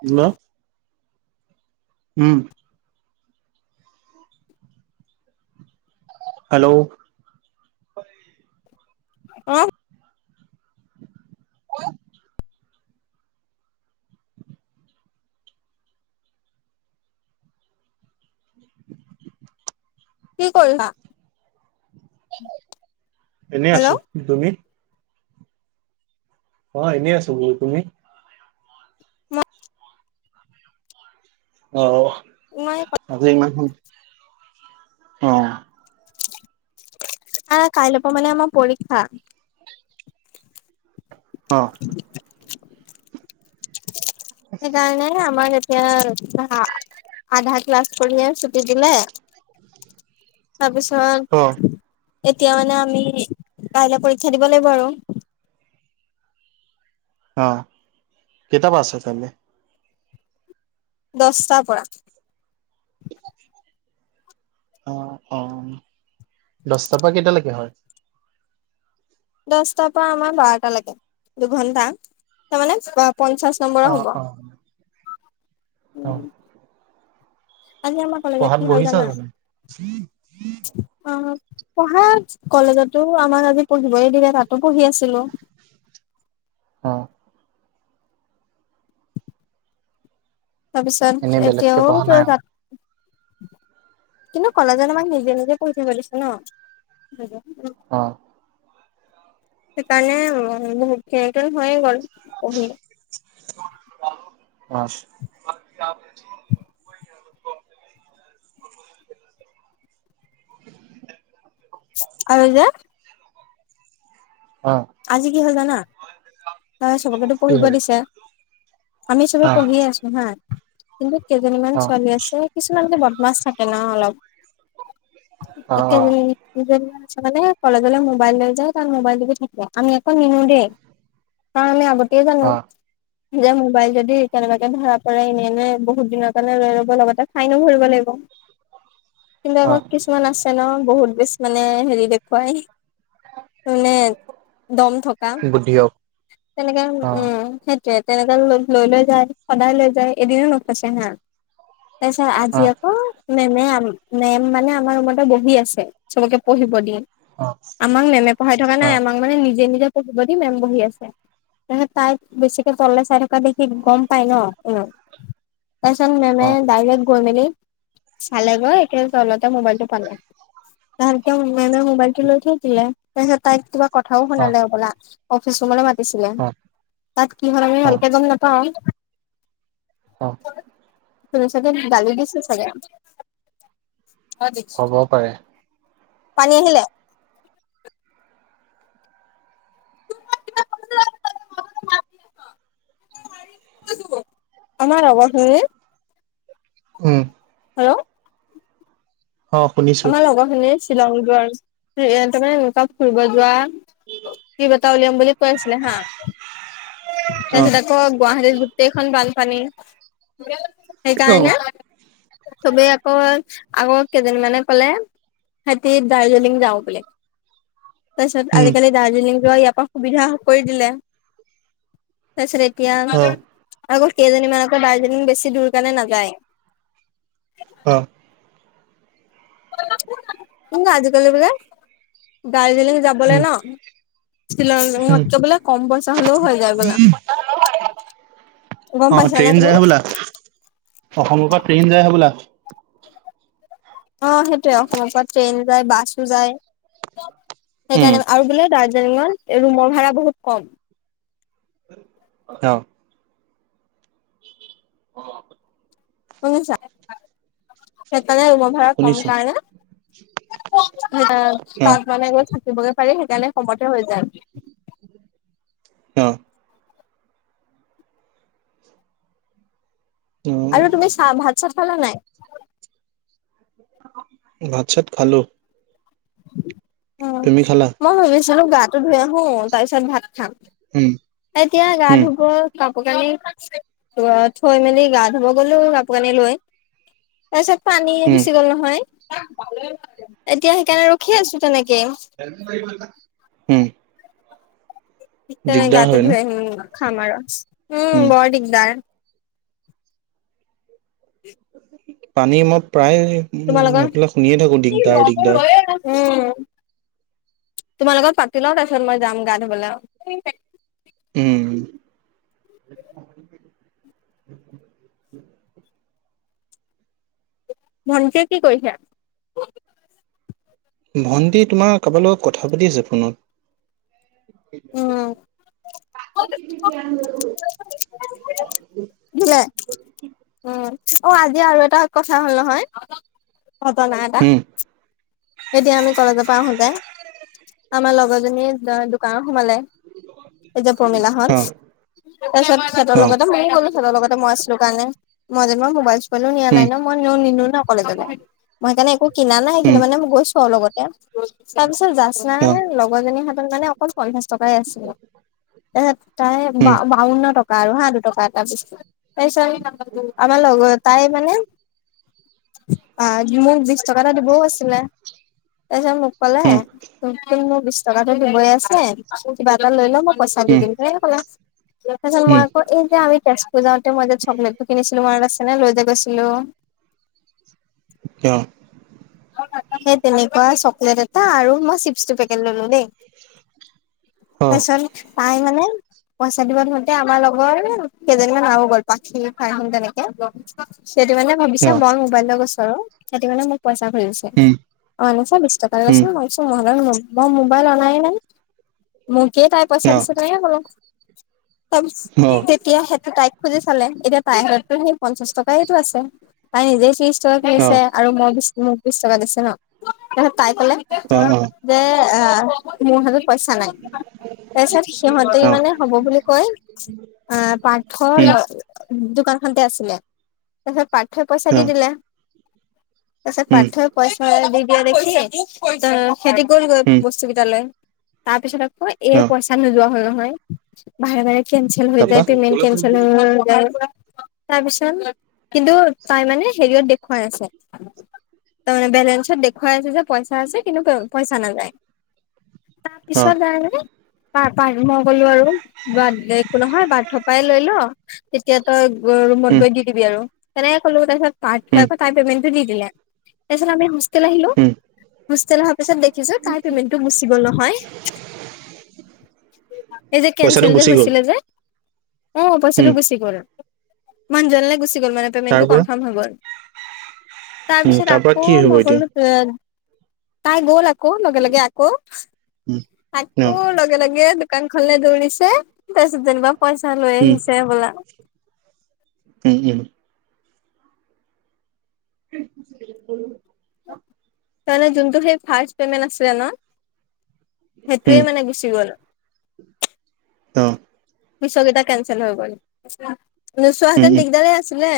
Hello উম। Hello! অ' কোৱা? কি কৰিছা? তেতুল এনেই হেল্ল' আছোঁ, তুমি? অ এনেই আছোঁ বোলো, তুমি? ম্‌ অঁ অ অ হ্‌। মই আজি ইমান সোন--অ অ অ। চিকেৰু কাৰা কুৰু, আ, কাইলৰ পৰা মানে আমাৰ পৰীক্ষা। অ অ অ। [unintelligible] সেইকাৰণে আমাক এতিয়া আধা, আধা ক্লাছ কৰিয়ে ছুটি দিলে। অ তাৰপিছত এতিয়া মানে আমি কাইলে পৰীক্ষা দিব লাগিব আৰু অ অ অ, কেইটাৰপৰা আছে কাইলে? দশটাৰ পৰা। অঁ, অঁ অ অ উম দশটাৰ পৰা কেইটালৈকে হ'য়? দশটাৰ পৰা আমাৰ বাৰটালৈকে দুঘন্টা। তাৰমানে বা পঞ্চাশ অ নম্বৰৰ হ'ব। অ অ। আজি আমাৰ কলেজত পঢ়াত কি হ'ল বহিছা জানা? জানো ছিট অ অ। পঢ়া কলেজটো আমাৰ আজি পঢ়িবই দিলে তাতো পঢ়ি আছিলোঁ। অঁ অ। এনেই তাৰপিছত বেলেগকে এতিয়াও পঢ়া নাই তই আৰু তাত কিন্তু কলেজত আমাক নিজে নিজে পঢ়ি থাকিব দিছে ন'? হুম হুম উম। অ অ। সেইকাৰণে উম উম উম, সিহঁতৰ হৈ গ'ল পঢ়ি। চু চু অঁ অ, ৱাছ। ছিট চু আৰু যে অ অ। আজি কি হ'ল জানা? ত' চবকেটো কি পঢ়িব হ'ল দিছে। আমি চবে অ পঢ়িয়ে আছো হাঁ কিন্তু কেইজনীমান অ ছোৱালী আছে কিছুমান যে বদমাছ থাকে ন' অলপ। অ একেজনী দুজনীমান ছোৱালীয়ে কলেজলৈ মোবাইল লৈ যায়। তাত মোবাইল টিপি থাকে। আমি একো নিনিও দেই। আ আমি আগতেই জানো। অ অ যে মোবাইল যদি কেনেবাকে ধৰা পৰে এনে এনে বহুত দিনৰ কাৰণে লৈ ল'ব লগতে ফাইনো ভৰিব লাগিব। কিন্তু অ আকৌ কিছ কিছুমান আছে ন বহুত বেছ মানে হেৰি দেখুৱাই মানে দম থকা বুদ্ধি হওক তেনেকে উহ অ উম উ উ। সেইটোৱে তেনেকে লৈ লৈ যায় সদায় লৈ যায় এদিনো নফছে হা। তাৰপিছে অ আজি আকৌ মেমে আম মেম মানে আমাৰ ৰুমতে বহি আছে চবকে পঢ়িব দি। অ অ। আমাক মেমে পঢ়াই থকা নাই আমাক মানে নিজে নিজে পঢ়িব দি মেম বহি আছে। এহে তাই বেছিকে তললে চাই থকা দেখি গম পায় ন, এই ৰ'। তাৰ পিচত মেমে অ ডাইৰেক্ট গৈ মেলি চালেগৈ একে তলতে মোবাইল টো পাল, তাহাঁত তেওঁৰ মোবাইল মোবাইলটো লৈ থৈ দিলে। তাৰপিছত তাইক কিবা কথাও অ শুনালে হবলা। অফিচ ৰৰুমলৈ মাতিছিলে। তাত কি হল আমি অ ভালকে গম নাপাওঁ। অঁ অ। কি ক'লে? শুনি চাগে হে গালি দিছে চাগে। হ'ব পাৰে পানী আহিলে? [unintelligible] আমাৰ লগৰ খিনি উম, হেল্ল', অ শুনিছো আমাৰ লগৰখিনি শ্বিলং যোৱাৰ, তাৰমানে এনেকুৱা ফুৰিব যোৱা, ট্ৰিপ এটা উলিয়াম বুলি কৈ আছিলে হা। অ', তাৰপিছত আকৌ গুৱাহাটীত গোটেইখন বানপানী। সেইকাৰণে অ', চবে আকৌ আগৰ কেইদিন মানে, কলে সিহতি দাৰ্জিলিং যাওঁ বুলি, তাৰ পাছত উম, আজিকালি দাৰ্জিলিং যোৱা ইয়াৰ পৰা সুবিধা কৰি দিলে। তাৰপিছত এতিয়া অ', আকৌ কেইজনীমান আকৌ দাৰ্জিলিং বছি দূৰ কাৰণে নাযায়। অ', আজিকালি বিলাক দাৰ্জিলিং উম, যাবলৈ ন, তিনলি উম। শতক বোলে কম বইচা হলেও হৈ যায় বোলে। গম অ', পাইছা নে ট্ৰেইন তুমি? যায় হ'বলা, অসমৰ পৰা ট্ৰেইন যায়হে হবলা। অ, সেইটয়ে অসমৰ পৰা ট্ৰেইন যায় বাছো যায়। উম, সেইকাৰণে আৰু বোলে দাৰ্জিলিঙত ৰুমৰ ভাড়া বহুত কম। অ', শুনিছা। সেইকাৰণে ৰুমৰ ভাড়া কম শুনিছোঁ কাৰণে অ', তাত মানে গৈ থাকিবগে পাৰে সেইকাৰণে কমতে হৈ যায়। অ', উম, আৰু তুমি চাহ, ভাত-চাত খালা নাই? ভাত-চাত খালো। উম, খালা? মই ভাবিছিলো গাটো ধুই আহো তাৰ পিছত ভাত খাম। উম, এতিয়া গা উম, ধুব, কাপোৰ কানি থৈ মেলি গা ধুব গলো। কাপোৰ কানি লৈ, তাৰ পিছত পানী উম, গুচি গ'ল নহয়, এতিয়া সেইকাৰণে ৰখি আছো তেনেকে। উম, দি তেনাই দিগদাৰ গাটো হয় ন? ধুুৱই আহিম খাম আৰু উম, বৰ দিগদাৰ। পানী মই প্ৰায় উ তোমাৰ লগত নফেলাই শুনিয়ে থাকো দিগদাৰ-দিগদাৰ। উম, তোমাৰ লগত পাতি ল‌ওঁ তাৰপিছত মই যাম গা ধুবলে। উম, ভণ্টিয়ে কি কৰিছে? ভণ্টি তোমাৰ কাৰোবাৰ লগত কথা পাতি আছে ফোনত। [inaudible] দিলে উম, অ' আজি আৰু এটা কথা হ'ল নহয়। ঘটনা এটা, উম, এতিয়া আমি কলেজৰ পৰা আহোতে। আমাৰ লগৰজনীয়ে দোকান সোমালে এই যে প্ৰমিলাহ‍ঁত অ', তাৰ পিছত সিহঁতৰ অ', লগতে ম‌ইয়ো গলো। সিহঁতৰ লগতে মই আছিলো কাৰণে মই যেনেবা মোবাইল, মোবাইলো নিয়া নাই উম, ন মই নিনিও ন কলেজলে, মই সেইকাৰণে মোৰ কিনা নাই উম, কিন্তু মানে মই গৈছো আৰু লগতে তাৰপিছত জাজনাৰ অ', লগৰজনীৰ হাতত মানে অকল পঞ্চাশ টকাই আছিলে, তাৰপিছত তাই উম, বাৱন্ন টকা আৰু হা দুটকাত তাৰপিছত-তাৰপিছত আমাৰ লগৰ এটাই মানে আহ, মোক বিশ টকা এটা দিবও আছিলে তাৰপিছত মোক ক'লে? উম, তোকটো মোৰ বিশ টকাটো দিবই আছে কিবা এটা লৈ ল মই পইচা দি উম, দিম সেনেকে ক'লে। তাৰপিছত মই উম, আকৌ এই যে আমি তেজপুৰ যাওঁতে মই যে চকলেটটো কিনিছিলো মনত আছে নে লৈ যে গৈছিলোঁ? কিয়? সেই তেনেকুৱা চকলেট এটা আৰু মই চিপছ দুপেকেট ললো দেই। অ', তাৰপিছত তাই মানে পইচা দিব ধৰোতে আমাৰ লগৰ কেইজনীমান আৰু হৈ গ'ল পাখি, ফাৰ্ম তেনেকে ল সেইটো মানে ভাবিছে অ'। মই মোবাইল লৈ গৈছো আৰু সেইটো কাৰণে মোক পইচা ঘূৰি গৈছে। কে অ অনিছা বিছ টকা দেচোন, মই চু অহ মডাল মোবাইল মোবাইল অনাই নাই, মোকেই তাই পইচা দিছে তেনেকে কলো। তাৰপিছ তে তিয়া সেইটো তাইক খুজি চালে এতিয়া তাইৰ হাততো সেই পঞ্চাশ টকাইটো আছে, তাই নিজেই চিপছ ছ কিনিছে আৰু মই বিশ মোক বিশ টকা দিছে ন তাৰপিছত তাই কলে যে আহ মোৰ হাতত পইচা নাই। তাৰপিছত সিহঁতে মানে হব বুলি কৈ আহ পাৰ্থ ল অ দোকানখনতে আছিলে তাৰপিছত পাৰ্থই পইচা দি দিলে। তাৰপিছত পাৰ্থ‌ই পইচা দি দিয়া দেখি সিহঁতি গ'ল গৈ বস্তু কেইটা লৈ। তাৰ পিছত আকৌ এই পইচা নোযোৱা হ'ল নহয়, বাৰে - বাৰে কেঞ্চেল হৈ তাৰপা যায়, পেমেণ্ট কেনচেল হৈ-হৈ যায়। তাৰপিছত কিন্তু তাই মানে হেৰিয়ত দেখুৱাই আছে। তাৰমানে বেলেঞ্চত দেখুৱাই আছে যে পইচা আছে কিন্তু পইচা নাযায়। অ তাৰপিছত তাই মানে পাৰ-পাৰ মই কলো আৰু বাদ দে একো নহয় পাৰ্থৰ পাই লৈ ল তেতিয়া তই ৰুমত উম গৈ দি দিবি আৰু তেনেকে কলো তাৰপিছত পাৰ্থ উম আকৌ তাইৰ পেমেণ্টটো দি দিলে। তাৰপিছত আমি হোষ্টেল আহিলো উম হোষ্টেল হোৱাৰ পিছত দেখিছো তাৰ পেমেণ্টটো গুচি গ'ল নহয়। এই যে পইচাটো কেঞ্চেল যে গুচি গ'ল হৈছিলে যে অহ', পইচাটো উম গুচি গ'ল। কিমান জনলৈ গুচি গ'ল মানে তাৰ পেমেণ্টটো পৰা কনফাৰ্ম হৈ গল। উম তাৰপিছত তাৰ পৰা আকৌ কি হ'ব ম‌ই এতিয়া কলো এ তাই গ'ল আকৌ লগে-লগে আকৌ উম অ আকৌ লগে-লগে দ দোকানখনলে দৌৰিছে তাৰপিছত যেনিবা পইচা লৈ উম আহিছে বোলা। উম-উম। [unintelligible] তাৰে যোনটো সেই ফাৰ্ষ্ট পেমেন্ট আছিলে ন উম সেইটোৱেই মানে গুচি গল। অ পিছৰ কেইটা কেনচেল হৈ গ'ল, নোচোৱা উম হেতেন উম দিগদাৰ আছিলে।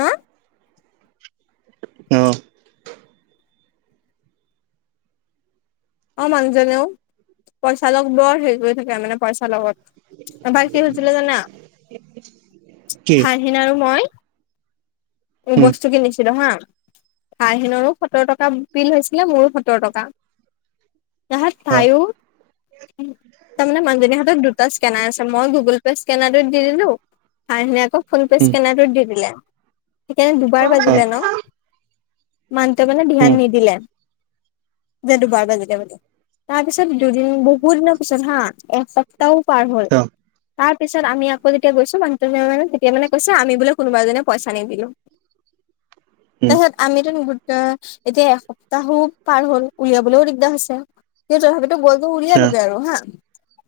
ন। অহ। অ' মানুহজনেও। পইচা লগ বৰ হেৰি কৰি থাকে মানে পইচা লগত। এবাৰ কি হৈছিলে জানা কি ভাইহিনা আৰু মই উম বস্তু কিনিছিলো হা', ভাইহিনৰো সত্তৰ টকা বিল হৈছিলে মোৰো সত্তৰ টকা। তাহাত অ ভাইও তাৰমানে মানুহজনী হাতত দু টা স্কেনাৰ আছে, মই গুগল পে' স্কেনাৰতো দি দিলো, ভাইহিনে আকৌ ফোনপে' উম স্কেনাৰটোত দি দিলে। সেইকাৰণে দুবাৰ অ বাজিলে ন', মানুহটোৱে মানে উম ধ্যান নিদিলে। দে দুবাৰ বাজিলে বোলে। তাৰপিছত দুদিন, বহুত দিনৰ পিছত হাঁ, একত তাও পাৰ হ'ল। অ তাৰপিছত আমি আকৌ যেতিয়া গৈছো মানুহজনে মানে তেতিয়া কৈছে আমি কোনোবা এজনে পইচ নিদিলো। উম তাৰপিছত আমিতো মূহুৰ্ত এতিয়া এসপ্তাহো পাৰ হ'ল, উলিয়াবলো দিগদাৰ হৈছে। কিন্তু তথাপিতো গৈ টো অ উলিয়ালোগে আৰু হাঁ।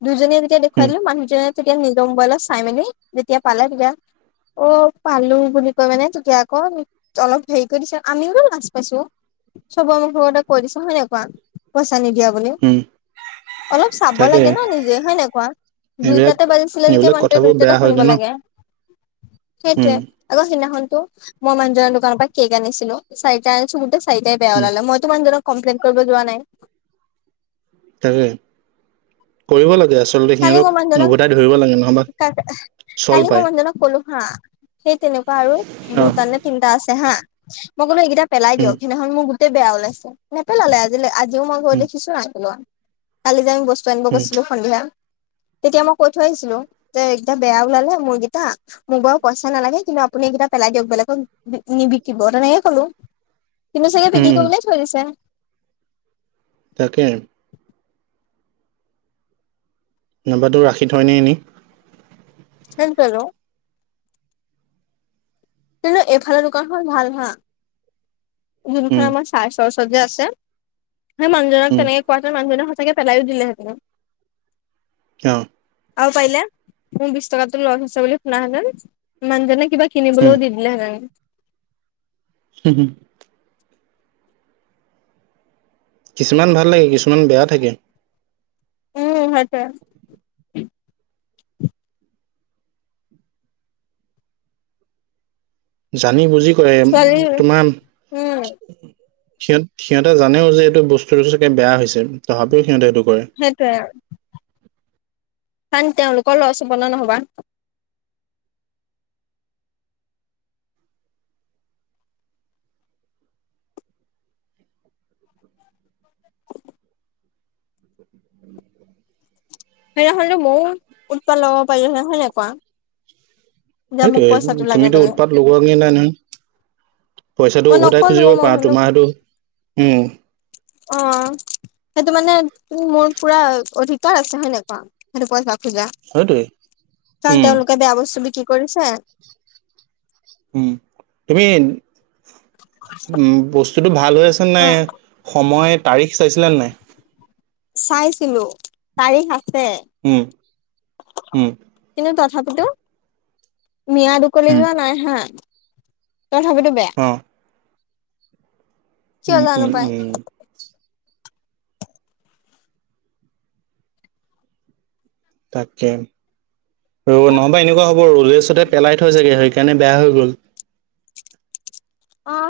দুজনীয়ে যেতিয়া দেখুৱাই উম দিলো মানুহজনে তেতিয়া নিজৰ মোবাইলত চাইমেলি যেতিয়া পালে, তেতিয়া অ, পালো বুলি কয় মানে তেতিয়া আকৌ অলপ হেৰি কৰি দিছে আমিও তো লাচ পাইছো। চবৰে মুখৰ আগতে কৈ দিছে হয় নাই কোৱা পইচা নিদিয়া বুলি। উম অলপ চাব তাকে লাগে ন' নিজে হয় নাই কোৱা। এইবিলাক দুইটাতে বাজিছিলে যেতিয়া এইবিলাক মানুহতোয়ে কথাবোৰ দুইটাতে বেয়া শুনিব হয়গে ন লাগে সেইটোৱে। উম সেইদিনাখন তো মই মানুহজনৰ দোকানৰ পৰা কে'ক আনিছিলো চাৰিটা আনিছিলো গোটেই চাৰিটাই বেয়া উম ওলালে। মইতো মানুহজনক কমপ্লেইন কৰিব যোৱা নাই। তাকে। কৰিব লাগে। আচলতে কালি মই সিহঁতক মানুহজনক ওভতাই ধৰিব লাগে ন'হবা চল পায়। হাঁ। সেই তেনেকুৱা আৰু অ দুটানে চিন্তা আছে হাঁ। মই কলো এইকেইটা পেলাই উম, দিয়ক সেইদিনাখন মোৰ গোটেই বেয়া ওলাইছে নেপেলালে। আজিলে মই গৈ উম, দেখিছো কালি যে আমি বস্তু আনিব উম, গৈছিলো সন্ধিয়া। তেতিয়া মই কৈ থৈ আহিছিলো যে একদম বেয়া ওলালে মোৰকেইটা, মোক বাৰু পইচা নালাগে কিন্তু আপুনি এই কেইটা পেলাই দিয়ক বেলেগক নিবিকিব তেনেকে কলো। কিন্ত চাগে উম, বিক্ৰী উম, কৰিবলে থৈ দিছে। তাকে। নাম্বাৰটো ৰাখি থও নে এনেই। [unintelligible] কিন্তু এইফালৰ দোকানখন ভাল হা। যোনখন উম, আমাৰ চাৰে চৰচটি যে আছে। সেই মানুহজনক উম, তেনেকে কোৱা হেতে'ন মানুহজনে সঁচাকে পেলাই দিলেহেঁতেন। অ', আৰু পাৰিলে মোৰ বিশ টকাটো লৈ থৈছে বুলি শুনা হেতেন, মানুজনে কিবা উম, কিনিবলৈও দি দিলে হেতেন। হুম হম। [unintelligible] কিছুমান ভাল লাগে, কিছুমান বেয়াও থাকে। উম, সেইটোৱেই। জানি বুজি কৰে। ছোৱালী তোমাৰ উম সিহঁত-সিহঁতে জানেও যে এইটো বস্তুটো চাগে বেয়া হৈছে তথাপিও সিহঁতে এইটো কৰে। সেইটোয়ে আৰু। কাৰণ তেওঁলোকৰ লছ হ'ব যে ন'হবা। সেইদিনাখনতো মইও উৎপাত লগাব পাৰিলো হেতেন হয় নাই কোৱা। যে মোক পইচাটো সেইটোৱেই। লাগে তুমিতো বুলি উৎপাত লগোৱাগে নাই নহয়। পইচাটো মই উভতাই নকলো খুজিব মই পাৰা ভাবিলো তোমাৰ সেইটো, উম, অ, সেইটো মানে মোৰ পুৰা অধিকাৰ আছে। হয় নাই? পইচা খোজা সেইটোৱে কাৰণ উম, তেওঁলোকে বেয়া বস্তু বিক্ৰী কৰিছে। উম, তুমি উম, বস্তুতটো ভাল হৈ আছে নাই কোৱা সময় তাৰিখ চাইছিলে নাই। চাইছিলো তাৰিখ আছে। উম, উম, কিন্তু তথাপিতোও মিয়াত উকলি যোৱা নাই হা। তথাপিতো বেয়া। অ', কিয় উম, জানো উম, পাই উম, তাকে ৰ নহ'বা এনেকুৱা হ'ব ৰ'দেছতহ পেলাই থয় চাগে সেইকাৰণে বেয়া হৈ গ'ল। অ